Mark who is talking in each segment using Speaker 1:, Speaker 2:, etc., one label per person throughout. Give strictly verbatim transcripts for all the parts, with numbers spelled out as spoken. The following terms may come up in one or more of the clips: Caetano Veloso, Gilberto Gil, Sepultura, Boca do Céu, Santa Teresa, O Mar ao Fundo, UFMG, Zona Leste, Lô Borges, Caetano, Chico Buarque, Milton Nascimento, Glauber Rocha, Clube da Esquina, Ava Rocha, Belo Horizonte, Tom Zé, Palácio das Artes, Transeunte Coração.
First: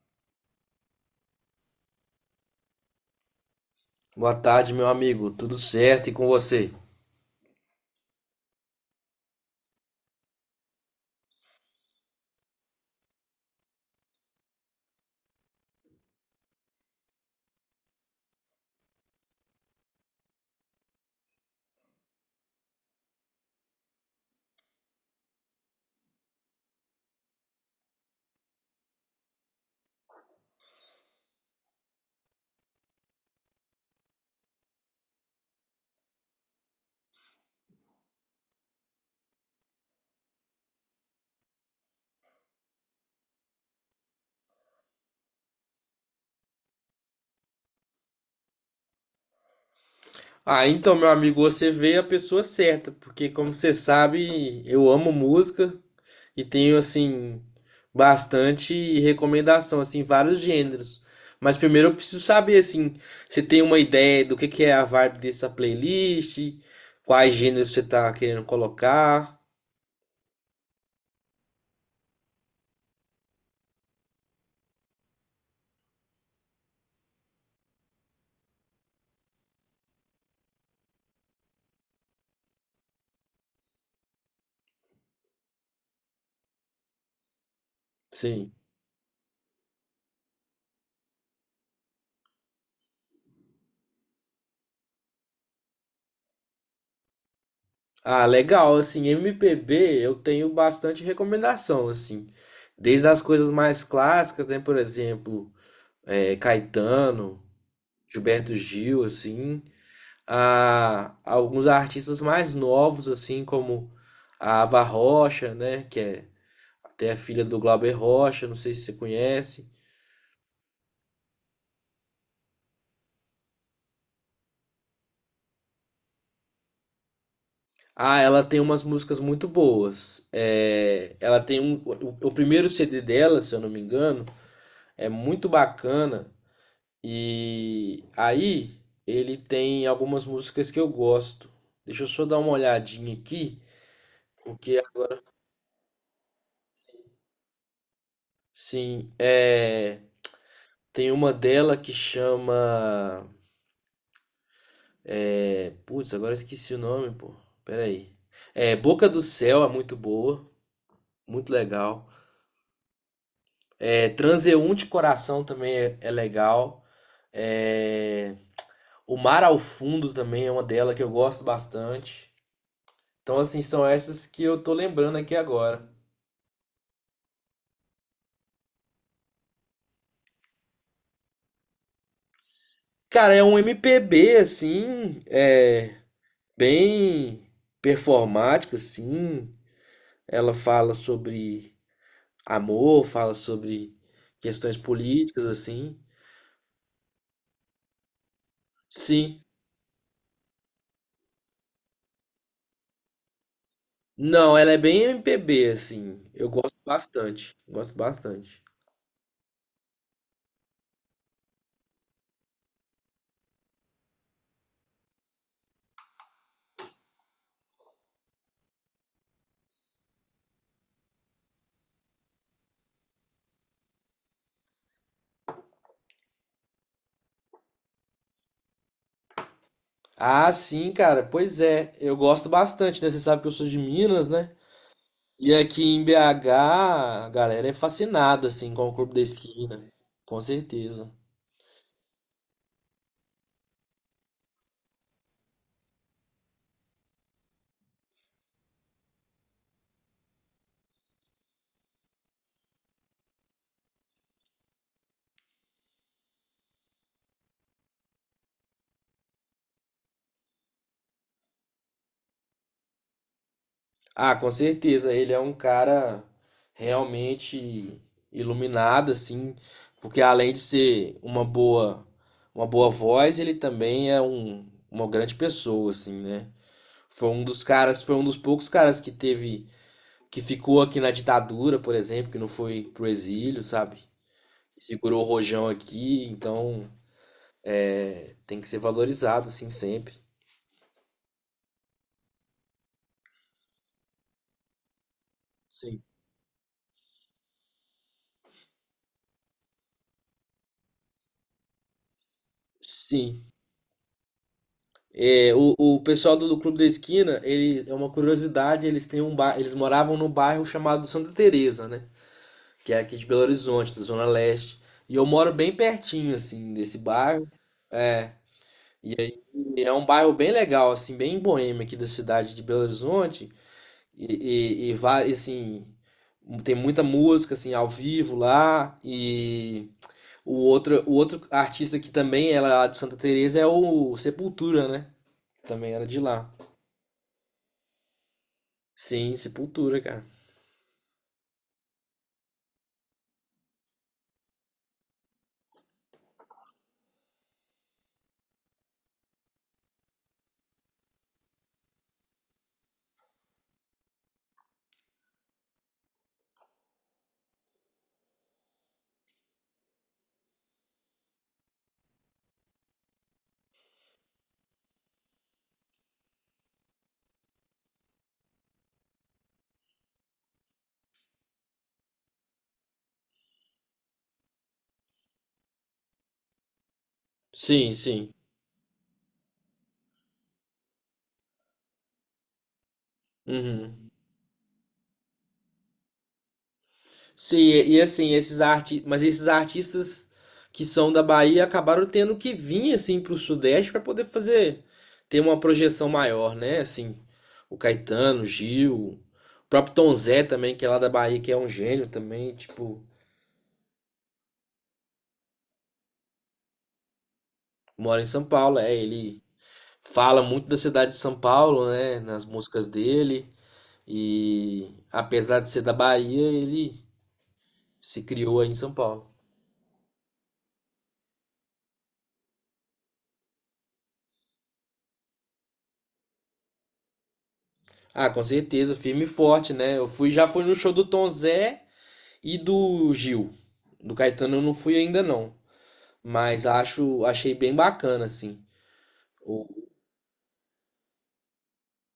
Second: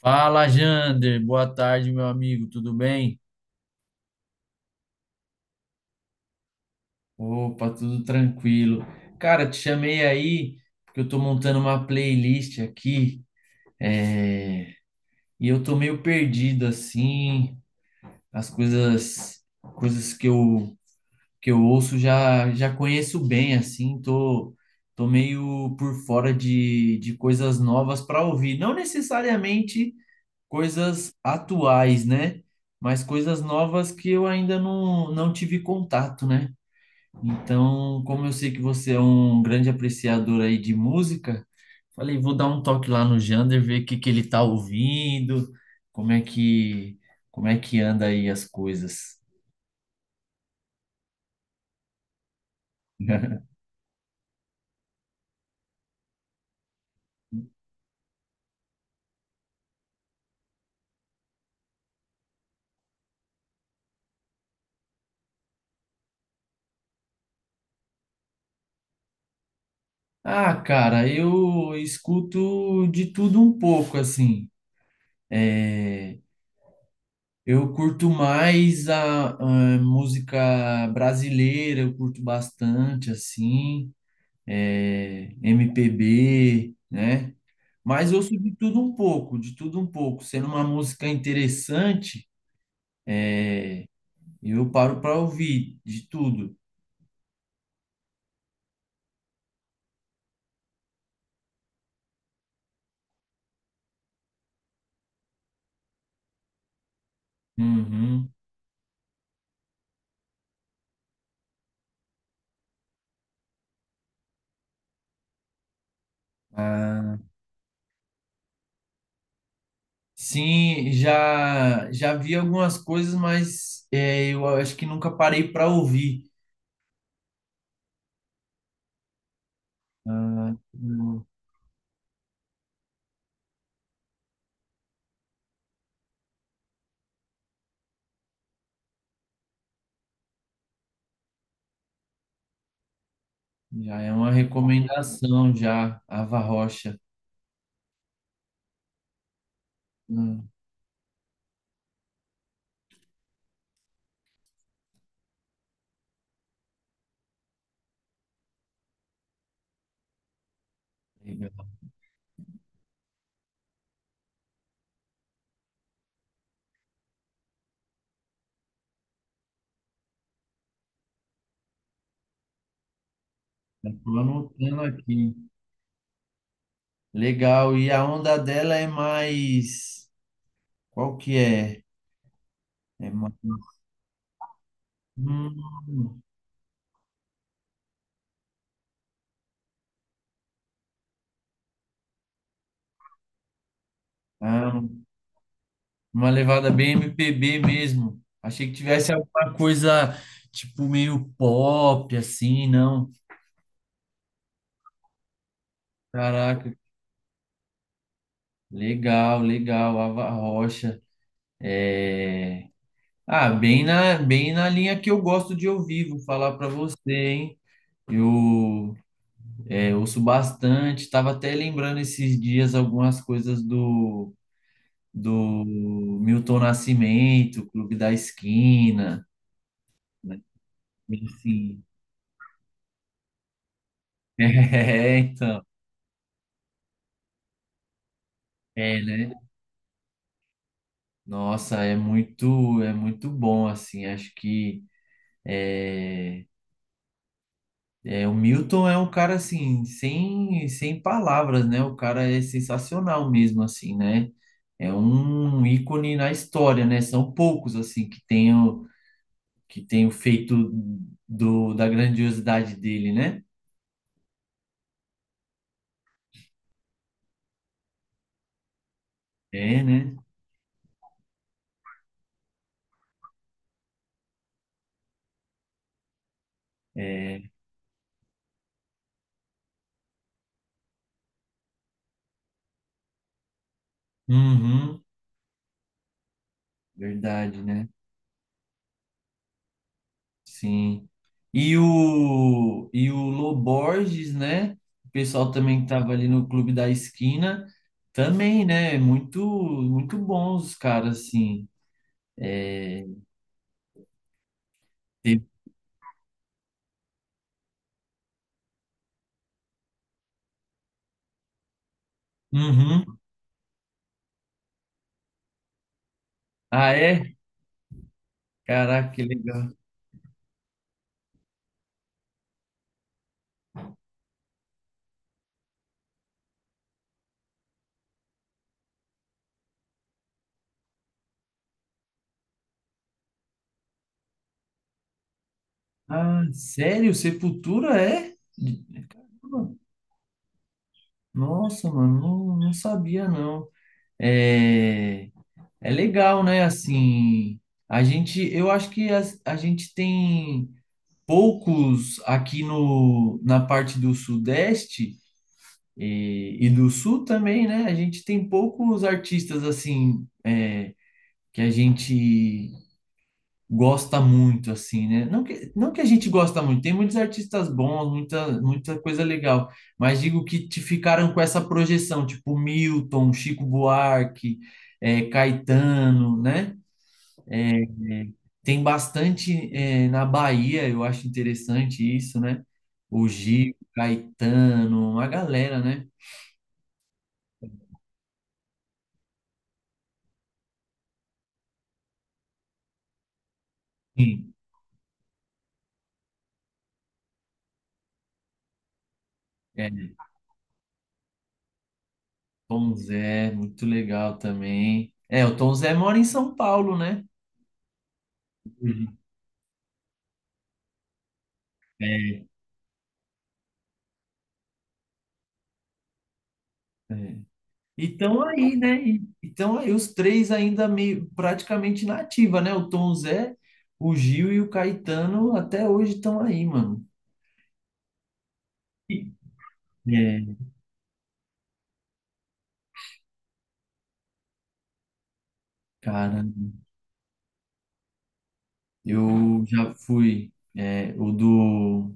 Speaker 1: Fala, Jander. Boa tarde, meu amigo. Tudo bem?
Speaker 2: Boa tarde, meu amigo. Tudo certo e com você?
Speaker 1: Opa, tudo tranquilo. Cara, te chamei aí porque eu tô montando uma playlist aqui e eu tô meio perdido assim. As coisas, coisas que eu que eu ouço já já conheço bem assim. Tô tô meio por fora de de coisas novas para ouvir. Não necessariamente coisas atuais, né? Mas coisas novas que eu ainda não não tive contato, né? Então, como eu sei que você é um grande apreciador aí de música, falei, vou dar um toque lá no Jander, ver o que que ele tá ouvindo, como é que como é que anda aí as coisas.
Speaker 2: Ah, então, meu amigo, você veio a pessoa certa, porque como você sabe, eu amo música e tenho assim bastante recomendação assim, vários gêneros. Mas primeiro eu preciso saber assim, você tem uma ideia do que que é a vibe dessa playlist, quais gêneros você tá querendo colocar?
Speaker 1: Ah, cara, eu escuto de tudo um pouco, assim. É, eu curto mais a, a música brasileira, eu curto bastante, assim, é, M P B, né? Mas eu ouço
Speaker 2: Sim.
Speaker 1: de tudo um pouco, de tudo um pouco. Sendo uma música interessante, eu paro para ouvir de tudo.
Speaker 2: Ah, legal, assim, M P B eu tenho bastante recomendação, assim, desde as coisas mais clássicas, né, por exemplo, eh, Caetano,
Speaker 1: Uhum.
Speaker 2: Gilberto Gil, assim, a alguns artistas mais novos, assim, como a Ava Rocha, né, que é até
Speaker 1: Ah,
Speaker 2: a filha do Glauber Rocha, não sei se você conhece.
Speaker 1: sim, já já vi algumas coisas, mas é, eu acho que nunca parei para ouvir.
Speaker 2: Ah, ela tem umas músicas muito boas.
Speaker 1: Ah,
Speaker 2: É,
Speaker 1: hum,
Speaker 2: ela tem um, o, o primeiro C D dela, se eu não me engano, é muito bacana. E aí ele tem algumas músicas que eu gosto. Deixa eu só dar uma olhadinha aqui,
Speaker 1: já é uma
Speaker 2: porque
Speaker 1: recomendação já, Ava Rocha.
Speaker 2: assim, é,
Speaker 1: Hum,
Speaker 2: tem uma dela que chama é, putz, agora eu esqueci o nome, pô. Pera aí. É, Boca do Céu é muito boa, muito
Speaker 1: legal.
Speaker 2: legal. É, Transeunte Coração também é, é legal. É, O Mar ao Fundo também é uma dela que eu gosto bastante. Então, assim, são
Speaker 1: Estou
Speaker 2: essas que eu tô
Speaker 1: anotando
Speaker 2: lembrando
Speaker 1: aqui.
Speaker 2: aqui agora.
Speaker 1: Legal. E a onda dela é mais. Qual que é? É mais.
Speaker 2: Cara, é um M P B assim, é
Speaker 1: Hum,
Speaker 2: bem performático assim. Ela fala sobre amor, fala sobre questões
Speaker 1: ah,
Speaker 2: políticas assim.
Speaker 1: uma levada bem M P B mesmo. Achei que tivesse
Speaker 2: Sim.
Speaker 1: alguma coisa tipo meio pop, assim, não.
Speaker 2: Não, ela é bem M P B assim. Eu
Speaker 1: Caraca,
Speaker 2: gosto bastante, gosto bastante.
Speaker 1: legal, legal. Ava Rocha. É... Ah, bem na, bem na linha que eu gosto de ouvir, vou falar pra você, hein? Eu é, ouço bastante, tava até lembrando esses dias algumas coisas do, do Milton Nascimento, Clube da Esquina, né?
Speaker 2: Ah, sim, cara. Pois
Speaker 1: Enfim.
Speaker 2: é, eu gosto bastante, né? Você sabe que eu sou de Minas, né?
Speaker 1: É,
Speaker 2: E
Speaker 1: então.
Speaker 2: aqui em B H, a galera é fascinada assim com o
Speaker 1: É,
Speaker 2: Clube da
Speaker 1: né?
Speaker 2: Esquina. Com certeza.
Speaker 1: Nossa, é muito, é muito bom, assim, acho que é, é, o Milton é um cara, assim, sem, sem palavras, né? O cara é sensacional mesmo, assim, né? É um ícone na história, né? São poucos, assim, que tenham, que tenham feito do, da grandiosidade dele, né?
Speaker 2: Ah, com certeza, ele é um cara realmente iluminado, assim,
Speaker 1: É, né?
Speaker 2: porque além de ser uma boa, uma boa voz, ele também é um, uma grande pessoa, assim, né? Foi
Speaker 1: É,
Speaker 2: um dos caras, foi um dos poucos caras que teve, que ficou aqui na ditadura, por exemplo, que não foi pro exílio, sabe?
Speaker 1: uhum,
Speaker 2: Segurou o rojão aqui, então
Speaker 1: verdade, né?
Speaker 2: é, tem que ser valorizado, assim, sempre.
Speaker 1: Sim. E o, e o Lô Borges, né? O pessoal também que
Speaker 2: Sim.
Speaker 1: tava ali no Clube da Esquina, também, né? Muito, muito bons os caras, assim.
Speaker 2: Sim.
Speaker 1: Teve-
Speaker 2: É, o, o pessoal do, do Clube da Esquina, ele é uma curiosidade, eles têm um ba... eles moravam num bairro chamado Santa Teresa, né? Que é aqui
Speaker 1: Uhum.
Speaker 2: de Belo Horizonte, da Zona Leste. E eu moro bem pertinho, assim,
Speaker 1: Ah,
Speaker 2: desse
Speaker 1: é?
Speaker 2: bairro. É,
Speaker 1: Caraca, que legal.
Speaker 2: e é um bairro bem legal, assim, bem boêmio aqui da cidade de Belo Horizonte. E, e, e va- e, assim, tem muita música, assim, ao vivo lá. E o outro, o outro artista que também é lá de Santa Teresa é o Sepultura, né? Também era de
Speaker 1: Ah,
Speaker 2: lá.
Speaker 1: sério? Sepultura é?
Speaker 2: Sim,
Speaker 1: Caramba.
Speaker 2: Sepultura, cara.
Speaker 1: Nossa, mano, não, não sabia, não. É, é legal, né? Assim, a gente, eu acho que a, a gente tem poucos aqui no, na parte do Sudeste e, e do Sul também, né? A gente tem poucos artistas assim é, que a gente gosta muito, assim, né? Não que, não que a gente gosta muito, tem muitos artistas bons, muita, muita coisa legal, mas digo que te ficaram com essa projeção, tipo Milton, Chico Buarque, é, Caetano, né?
Speaker 2: Sim, sim.
Speaker 1: Tem bastante eh, na Bahia, eu acho interessante isso, né? O Gil,
Speaker 2: Uhum.
Speaker 1: Caetano, uma galera, né?
Speaker 2: Sim, e, e assim, esses arti... mas esses artistas que são da Bahia acabaram tendo que vir assim pro Sudeste para poder
Speaker 1: Sim.
Speaker 2: fazer ter uma projeção maior, né? Assim, o Caetano, o Gil, o próprio
Speaker 1: É,
Speaker 2: Tom Zé também, que é lá da Bahia, que é um gênio também,
Speaker 1: Tom
Speaker 2: tipo,
Speaker 1: Zé, muito legal também. É, o Tom Zé mora em São Paulo, né?
Speaker 2: mora em São Paulo, é,
Speaker 1: Uhum.
Speaker 2: ele fala muito da cidade de São Paulo, né, nas músicas dele, e apesar de ser da Bahia, ele
Speaker 1: É.
Speaker 2: se
Speaker 1: Então
Speaker 2: criou aí em
Speaker 1: aí,
Speaker 2: São
Speaker 1: né?
Speaker 2: Paulo.
Speaker 1: Então aí os três ainda meio praticamente na ativa, né? O Tom Zé, o Gil e o Caetano até hoje estão aí, mano.
Speaker 2: Ah, com certeza, firme e
Speaker 1: E-
Speaker 2: forte, né? Eu fui,
Speaker 1: É,
Speaker 2: já fui no show do Tom Zé e do Gil. Do Caetano eu não fui ainda não,
Speaker 1: cara,
Speaker 2: mas acho, achei bem bacana assim.
Speaker 1: eu
Speaker 2: O-
Speaker 1: já fui é, o do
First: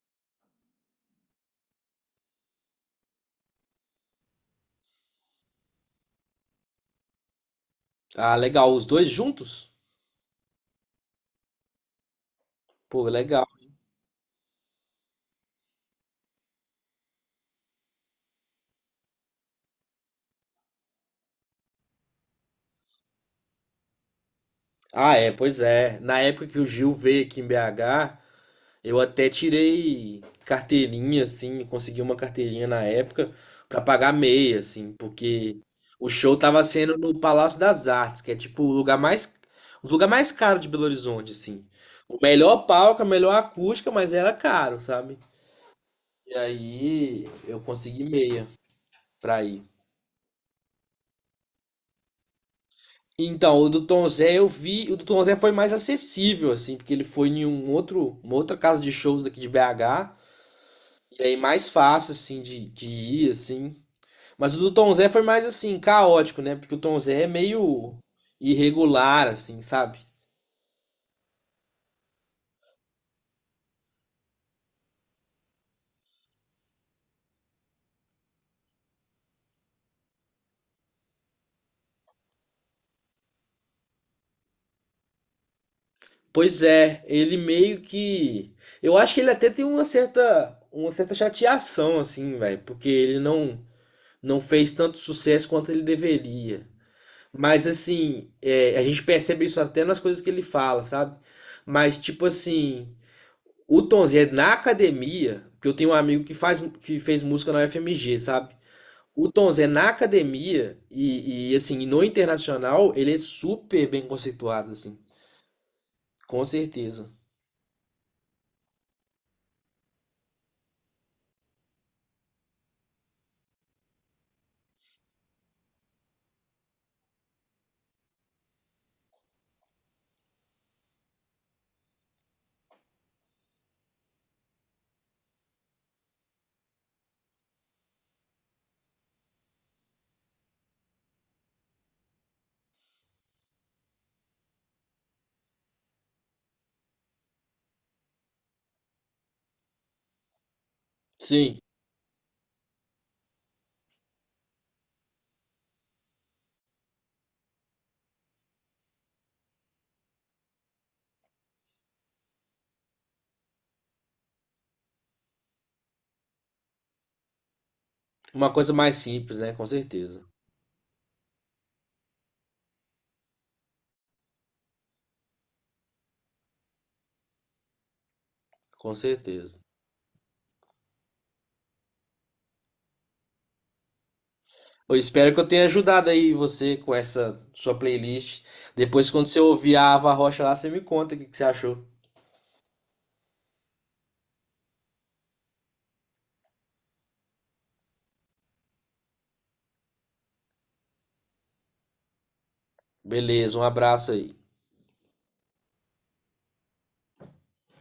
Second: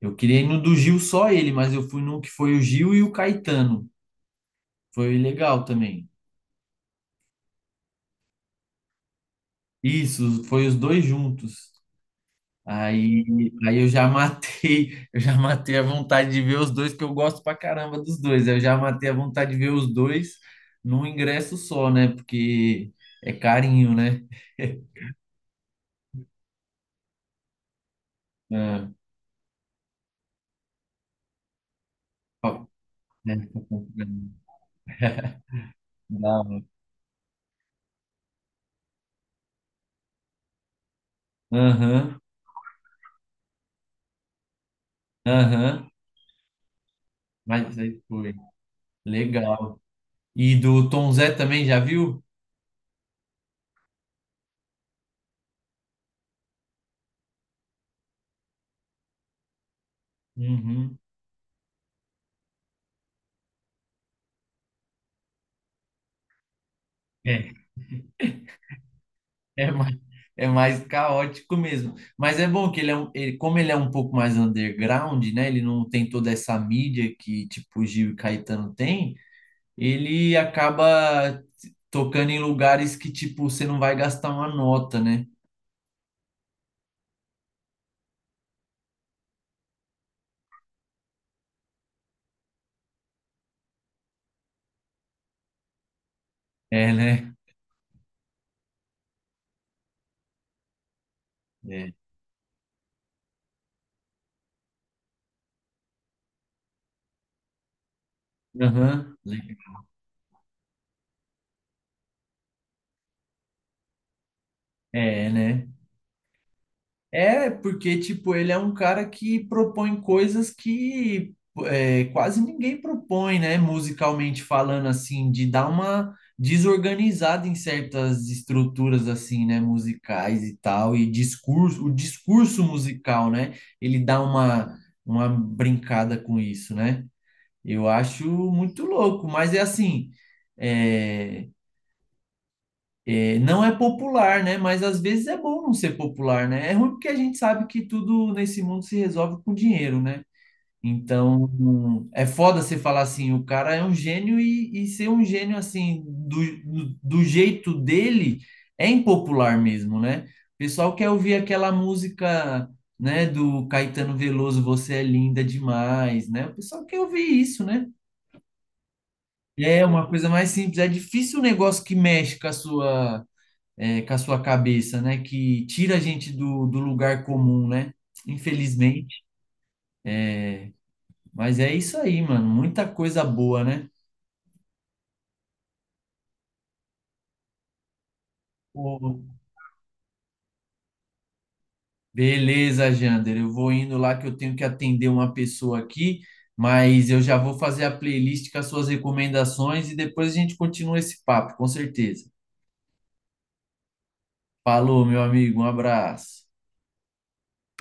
Speaker 1: eu queria ir no do Gil só ele, mas eu fui num que foi o Gil e o Caetano. Foi legal também.
Speaker 2: ah, legal, os dois juntos?
Speaker 1: Isso, foi os dois juntos.
Speaker 2: Pô, legal.
Speaker 1: Aí, aí eu já matei, eu já matei a vontade de ver os dois, que eu gosto pra caramba dos dois. Eu já matei a vontade de ver os dois num ingresso só, né? Porque é carinho, né?
Speaker 2: Ah, é, pois é. Na época que o Gil veio aqui em B H,
Speaker 1: Ah,
Speaker 2: eu até tirei carteirinha, assim, consegui uma
Speaker 1: ó,
Speaker 2: carteirinha na época
Speaker 1: né?
Speaker 2: pra pagar meia, assim, porque o show
Speaker 1: Não.
Speaker 2: tava sendo no Palácio das Artes, que é tipo o lugar mais, um dos lugares mais caros de Belo Horizonte, assim. O
Speaker 1: Aham,
Speaker 2: melhor palco, a melhor acústica, mas era caro, sabe?
Speaker 1: aham.
Speaker 2: E aí eu
Speaker 1: Mas aí
Speaker 2: consegui
Speaker 1: foi.
Speaker 2: meia pra ir.
Speaker 1: Legal. E do Tom Zé também, já viu?
Speaker 2: Então, o do Tom Zé eu vi, o do Tom Zé foi mais acessível, assim, porque ele foi em um outro, uma outra casa de shows daqui de B H,
Speaker 1: Uhum.
Speaker 2: e aí mais fácil, assim, de, de ir, assim. Mas o do Tom Zé foi mais assim, caótico, né? Porque o Tom Zé é
Speaker 1: É,
Speaker 2: meio irregular, assim,
Speaker 1: é mais,
Speaker 2: sabe?
Speaker 1: é mais caótico mesmo. Mas é bom que ele é um, ele- como ele é um pouco mais underground, né? Ele não tem toda essa mídia que tipo o Gil e Caetano tem, ele acaba t- tocando em lugares que tipo você não vai gastar uma nota, né?
Speaker 2: Pois é, ele meio que. Eu acho que ele até tem uma certa, uma certa chateação, assim, velho, porque ele não, não fez tanto sucesso quanto ele deveria.
Speaker 1: É, né?
Speaker 2: Mas, assim, é, a gente percebe isso até nas coisas que ele fala, sabe?
Speaker 1: É.
Speaker 2: Mas, tipo assim, o Tom Zé na academia, que eu tenho um amigo que faz, que fez música na U F M G, sabe?
Speaker 1: Aham.
Speaker 2: O Tom Zé na academia e, e, assim, no internacional, ele é super bem conceituado, assim.
Speaker 1: É, né?
Speaker 2: Com certeza.
Speaker 1: É, porque, tipo, ele é um cara que propõe coisas que é, quase ninguém propõe, né? Musicalmente falando, assim, de dar uma desorganizada em certas estruturas, assim, né? Musicais e tal, e discurso, o discurso musical, né? Ele dá uma, uma brincada com isso, né? Eu acho muito louco, mas é assim, é, é, não é popular, né? Mas às vezes é bom não ser popular, né? É ruim porque a gente sabe que tudo nesse mundo se resolve com dinheiro, né? Então,
Speaker 2: Sim,
Speaker 1: é foda você falar assim, o cara é um gênio e, e ser um gênio assim, do, do jeito dele, é impopular mesmo, né? O pessoal quer ouvir aquela música, né, do Caetano Veloso, Você é linda demais, né? O pessoal quer ouvir isso, né?
Speaker 2: uma coisa mais simples, né? Com
Speaker 1: É uma
Speaker 2: certeza.
Speaker 1: coisa mais simples, é difícil um negócio que mexe com a sua é, com a sua cabeça, né? Que tira a gente do, do lugar comum, né?
Speaker 2: Com
Speaker 1: Infelizmente.
Speaker 2: certeza.
Speaker 1: Mas é isso aí, mano. Muita coisa boa, né?
Speaker 2: Eu espero que eu tenha ajudado aí você com essa sua playlist. Depois,
Speaker 1: Pô,
Speaker 2: quando você ouvir a Ava Rocha lá, você me conta o que que você achou.
Speaker 1: beleza, Jander. Eu vou indo lá que eu tenho que atender uma pessoa aqui, mas eu já vou fazer a playlist com as suas recomendações e depois a gente continua esse papo, com certeza.
Speaker 2: Beleza, um abraço aí.
Speaker 1: Falou, meu amigo. Um abraço.